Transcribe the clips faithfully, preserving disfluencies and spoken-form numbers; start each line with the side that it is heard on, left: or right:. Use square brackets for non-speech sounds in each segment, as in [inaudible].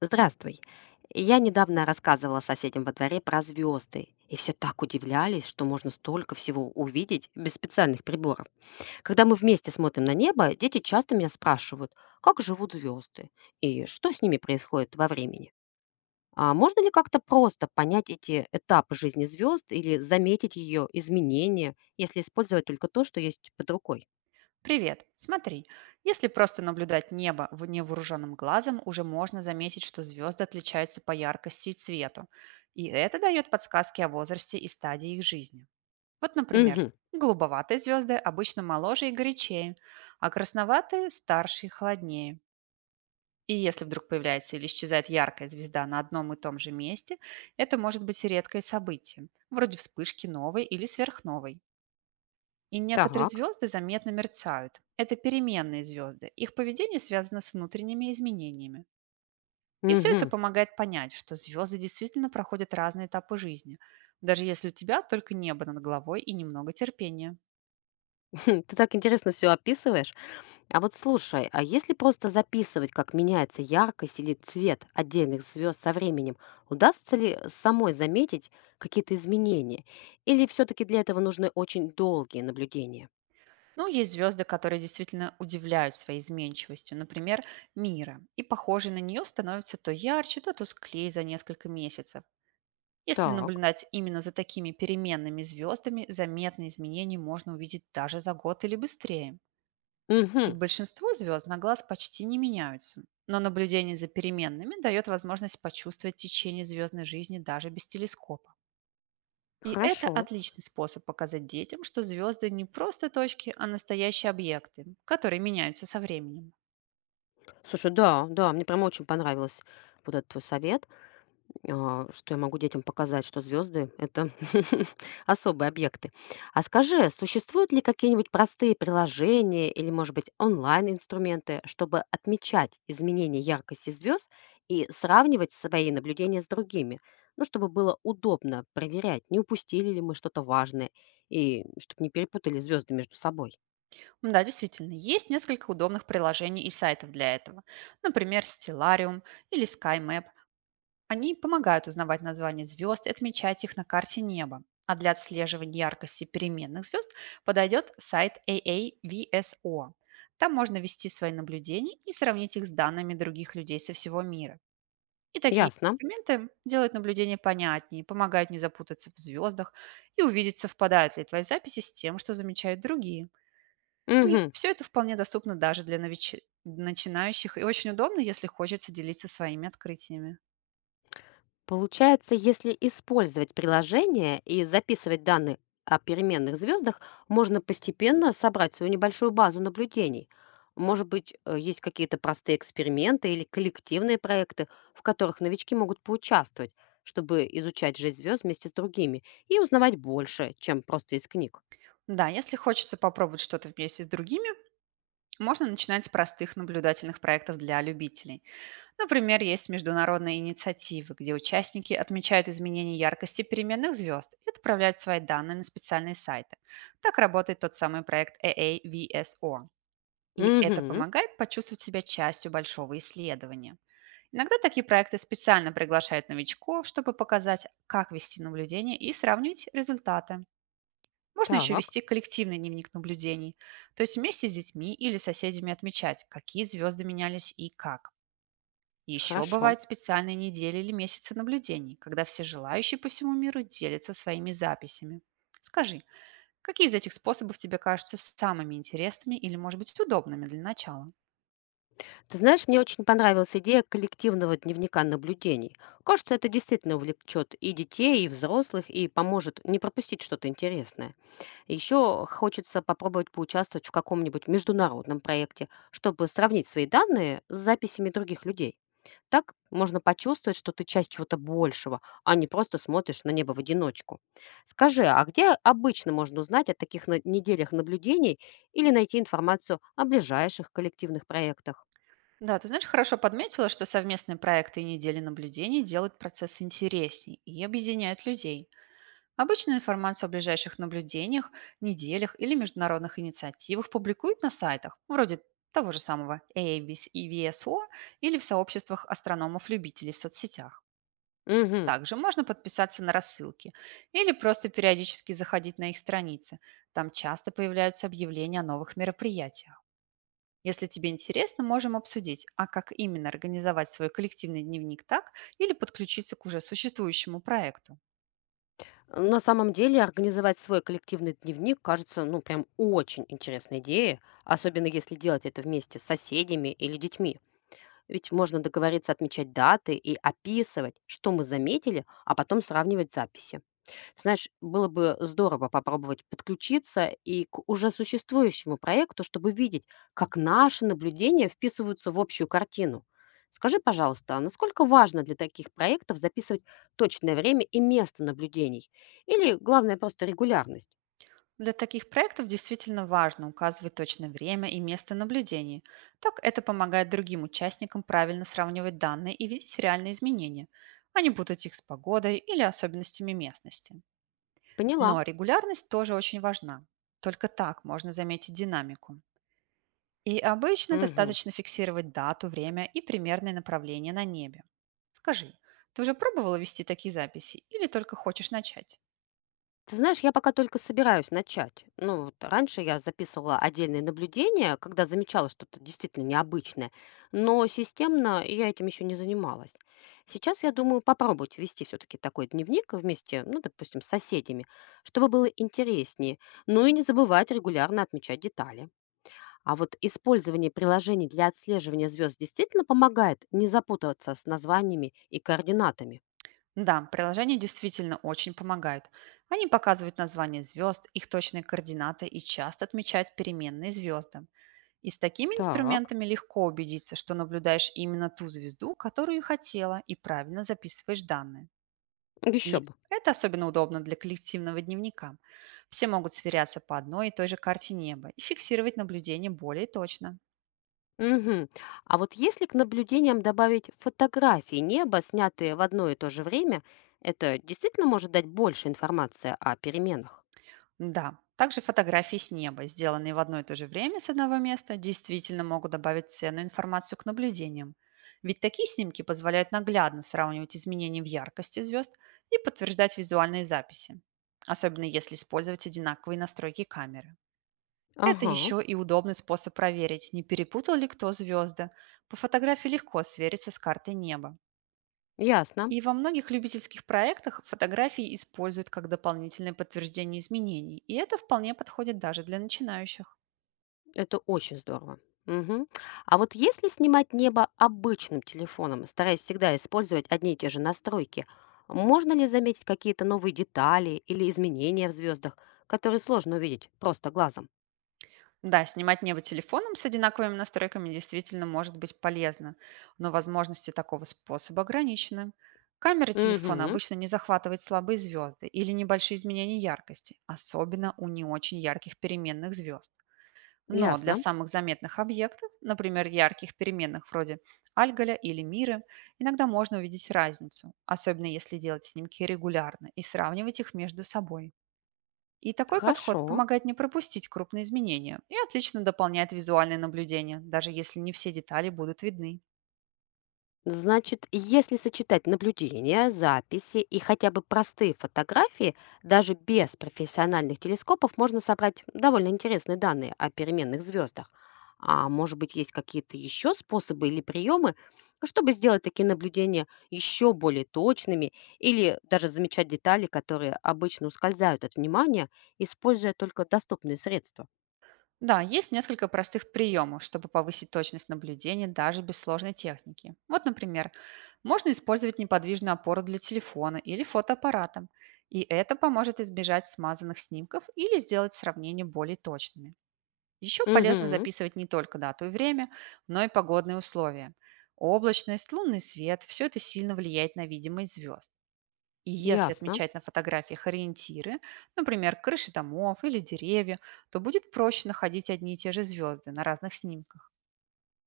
left: Здравствуй. Я недавно рассказывала соседям во дворе про звезды, и все так удивлялись, что можно столько всего увидеть без специальных приборов. Когда мы вместе смотрим на небо, дети часто меня спрашивают, как живут звезды и что с ними происходит во времени. А можно ли как-то просто понять эти этапы жизни звезд или заметить ее изменения, если использовать только то, что есть под рукой?
right: Привет. Смотри, если просто наблюдать небо в невооруженным глазом, уже можно заметить, что звезды отличаются по яркости и цвету. И это дает подсказки о возрасте и стадии их жизни. Вот, например,
left: Угу,
right: голубоватые звезды обычно моложе и горячее, а красноватые– старше и холоднее. И если вдруг появляется или исчезает яркая звезда на одном и том же месте, это может быть редкое событие, вроде вспышки новой или сверхновой. И некоторые
left: так.
right: звезды заметно мерцают. Это переменные звезды. Их поведение связано с внутренними изменениями. И все это
left: Угу.
right: помогает понять, что звезды действительно проходят разные этапы жизни, даже если у тебя только небо над головой и немного терпения.
left: [laughs] Ты так интересно все описываешь. А вот слушай, а если просто записывать, как меняется яркость или цвет отдельных звезд со временем, удастся ли самой заметить какие-то изменения? Или все-таки для этого нужны очень долгие наблюдения?
right: Ну, есть звезды, которые действительно удивляют своей изменчивостью, например, Мира, и похожие на нее становятся то ярче, то тусклее за несколько месяцев. Если
left: Так.
right: наблюдать именно за такими переменными звездами, заметные изменения можно увидеть даже за год или быстрее. И
left: Угу.
right: большинство звезд на глаз почти не меняются, но наблюдение за переменными дает возможность почувствовать течение звездной жизни даже без телескопа. И это
left: Хорошо.
right: отличный способ показать детям, что звезды не просто точки, а настоящие объекты, которые меняются со временем.
left: Слушай, да, да, мне прям очень понравилось вот этот твой совет. А, что я могу детям показать, что звезды — это [laughs] особые объекты. А скажи, существуют ли какие-нибудь простые приложения или, может быть, онлайн-инструменты, чтобы отмечать изменения яркости звезд и сравнивать свои наблюдения с другими? Ну, чтобы было удобно проверять, не упустили ли мы что-то важное, и чтобы не перепутали звезды между собой.
right: М, Да, действительно, есть несколько удобных приложений и сайтов для этого. Например, Stellarium или SkyMap, они помогают узнавать названия звезд и отмечать их на карте неба. А для отслеживания яркости переменных звезд подойдет сайт A A V S O. Там можно вести свои наблюдения и сравнить их с данными других людей со всего мира. И такие
left: Ясно.
right: инструменты делают наблюдения понятнее, помогают не запутаться в звездах и увидеть, совпадают ли твои записи с тем, что замечают другие. И
left: Мгм.
right: все это вполне доступно даже для нович- начинающих и очень удобно, если хочется делиться своими открытиями.
left: Получается, если использовать приложение и записывать данные о переменных звездах, можно постепенно собрать свою небольшую базу наблюдений. Может быть, э, есть какие-то простые эксперименты или коллективные проекты, в которых новички могут поучаствовать, чтобы изучать жизнь звезд вместе с другими и узнавать больше, чем просто из книг.
right: Да, если хочется попробовать что-то вместе с другими, можно начинать с простых наблюдательных проектов для любителей. Например, есть международные инициативы, где участники отмечают изменения яркости переменных звезд и отправляют свои данные на специальные сайты. Так работает тот самый проект A A V S O. И это
left: Угу,
right: помогает почувствовать себя частью большого исследования. Иногда такие проекты специально приглашают новичков, чтобы показать, как вести наблюдение и сравнить результаты. Можно еще
left: так,
right: вести коллективный дневник наблюдений, то есть вместе с детьми или соседями отмечать, какие звезды менялись и как. Еще
left: хорошо.
right: бывают специальные недели или месяцы наблюдений, когда все желающие по всему миру делятся своими записями. Скажи, какие из этих способов тебе кажутся самыми интересными или, может быть, удобными для начала?
left: Ты знаешь, мне очень понравилась идея коллективного дневника наблюдений. Кажется, это действительно увлечет и детей, и взрослых, и поможет не пропустить что-то интересное. Еще хочется попробовать поучаствовать в каком-нибудь международном проекте, чтобы сравнить свои данные с записями других людей. Так можно почувствовать, что ты часть чего-то большего, а не просто смотришь на небо в одиночку. Скажи, а где обычно можно узнать о таких на- неделях наблюдений или найти информацию о ближайших коллективных проектах?
right: Да, ты знаешь, хорошо подметила, что совместные проекты и недели наблюдений делают процесс интересней и объединяют людей. Обычно информацию о ближайших наблюдениях, неделях или международных инициативах публикуют на сайтах, вроде того же самого A A B S и V S O или в сообществах астрономов-любителей в соцсетях.
left: Угу.
right: Также можно подписаться на рассылки или просто периодически заходить на их страницы. Там часто появляются объявления о новых мероприятиях. Если тебе интересно, можем обсудить, а как именно организовать свой коллективный дневник так или подключиться к уже существующему проекту.
left: На самом деле организовать свой коллективный дневник кажется, ну, прям очень интересной идеей, особенно если делать это вместе с соседями или детьми. Ведь можно договориться отмечать даты и описывать, что мы заметили, а потом сравнивать записи. Знаешь, было бы здорово попробовать подключиться и к уже существующему проекту, чтобы видеть, как наши наблюдения вписываются в общую картину. Скажи, пожалуйста, а насколько важно для таких проектов записывать точное время и место наблюдений? Или главное просто регулярность?
right: Для таких проектов действительно важно указывать точное время и место наблюдений. Так это помогает другим участникам правильно сравнивать данные и видеть реальные изменения, а не путать их с погодой или особенностями местности.
left: Поняла.
right: Но регулярность тоже очень важна. Только так можно заметить динамику. И обычно
left: Мгм.
right: достаточно фиксировать дату, время и примерное направление на небе. Скажи, ты уже пробовала вести такие записи или только хочешь начать?
left: Ты знаешь, я пока только собираюсь начать. Ну, вот раньше я записывала отдельные наблюдения, когда замечала что-то действительно необычное, но системно я этим еще не занималась. Сейчас я думаю попробовать вести все-таки такой дневник вместе, ну, допустим, с соседями, чтобы было интереснее, ну и не забывать регулярно отмечать детали. А вот использование приложений для отслеживания звезд действительно помогает не запутываться с названиями и координатами.
right: Да, приложения действительно очень помогают. Они показывают названия звезд, их точные координаты и часто отмечают переменные звезды. И с такими
left: Так,
right: инструментами легко убедиться, что наблюдаешь именно ту звезду, которую хотела, и правильно записываешь данные.
left: еще
right: И
left: бы.
right: это особенно удобно для коллективного дневника. Все могут сверяться по одной и той же карте неба и фиксировать наблюдения более точно.
left: Мгм. А вот если к наблюдениям добавить фотографии неба, снятые в одно и то же время, это действительно может дать больше информации о переменах?
right: Да, также фотографии с неба, сделанные в одно и то же время с одного места, действительно могут добавить ценную информацию к наблюдениям. Ведь такие снимки позволяют наглядно сравнивать изменения в яркости звезд и подтверждать визуальные записи, особенно если использовать одинаковые настройки камеры. Это
left: Ага,
right: еще и удобный способ проверить, не перепутал ли кто звезды. По фотографии легко свериться с картой неба.
left: ясно.
right: И во многих любительских проектах фотографии используют как дополнительное подтверждение изменений, и это вполне подходит даже для начинающих.
left: Это очень здорово. Мгм. А вот если снимать небо обычным телефоном, стараясь всегда использовать одни и те же настройки, можно ли заметить какие-то новые детали или изменения в звездах, которые сложно увидеть просто глазом?
right: Да, снимать небо телефоном с одинаковыми настройками действительно может быть полезно, но возможности такого способа ограничены. Камера телефона
left: Угу,
right: обычно не захватывает слабые звезды или небольшие изменения яркости, особенно у не очень ярких переменных звезд. Но для
left: ясно.
right: самых заметных объектов, например, ярких переменных вроде Альголя или Миры, иногда можно увидеть разницу, особенно если делать снимки регулярно и сравнивать их между собой. И такой подход
left: Хорошо.
right: помогает не пропустить крупные изменения и отлично дополняет визуальные наблюдения, даже если не все детали будут видны.
left: Значит, если сочетать наблюдения, записи и хотя бы простые фотографии, даже без профессиональных телескопов можно собрать довольно интересные данные о переменных звездах. А может быть, есть какие-то еще способы или приемы, чтобы сделать такие наблюдения еще более точными или даже замечать детали, которые обычно ускользают от внимания, используя только доступные средства?
right: Да, есть несколько простых приемов, чтобы повысить точность наблюдения даже без сложной техники. Вот, например, можно использовать неподвижную опору для телефона или фотоаппарата, и это поможет избежать смазанных снимков или сделать сравнения более точными. Еще полезно
left: Угу,
right: записывать не только дату и время, но и погодные условия. Облачность, лунный свет– все это сильно влияет на видимость звезд. И если
left: ясно.
right: отмечать на фотографиях ориентиры, например, крыши домов или деревья, то будет проще находить одни и те же звезды на разных снимках.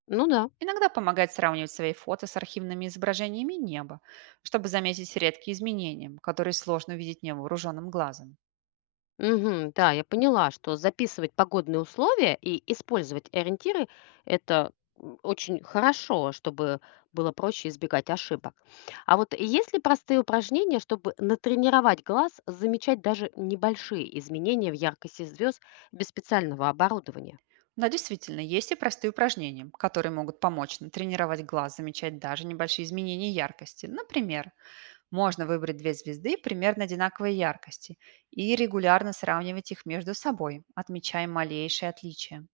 left: Ну да.
right: Иногда помогает сравнивать свои фото с архивными изображениями неба, чтобы заметить редкие изменения, которые сложно увидеть невооруженным глазом.
left: Мгм. Да, я поняла, что записывать погодные условия и использовать ориентиры — это м, очень хорошо, чтобы было проще избегать ошибок. А вот есть ли простые упражнения, чтобы натренировать глаз, замечать даже небольшие изменения в яркости звезд без специального оборудования?
right: Но действительно, есть и простые упражнения, которые могут помочь натренировать глаз замечать даже небольшие изменения яркости. Например, можно выбрать две звезды примерно одинаковой яркости и регулярно сравнивать их между собой, отмечая малейшие отличия.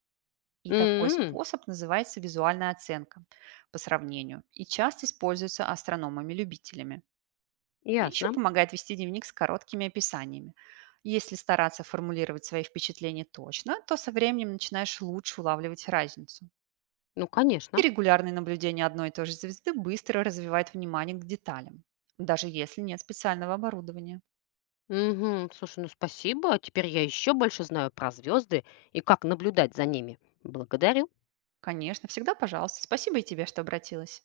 right: И такой
left: М,
right: способ называется визуальная оценка по сравнению и часто используется астрономами-любителями. Еще
left: ясно.
right: помогает вести дневник с короткими описаниями. Если стараться формулировать свои впечатления точно, то со временем начинаешь лучше улавливать разницу.
left: Ну,
right: И
left: конечно.
right: регулярное наблюдение одной и той же звезды быстро развивает внимание к деталям, даже если нет специального оборудования.
left: Мгм. Слушай, ну спасибо. Теперь я еще больше знаю про звезды и как наблюдать за ними. Благодарю.
right: Конечно, всегда пожалуйста. Спасибо и тебе, что обратилась.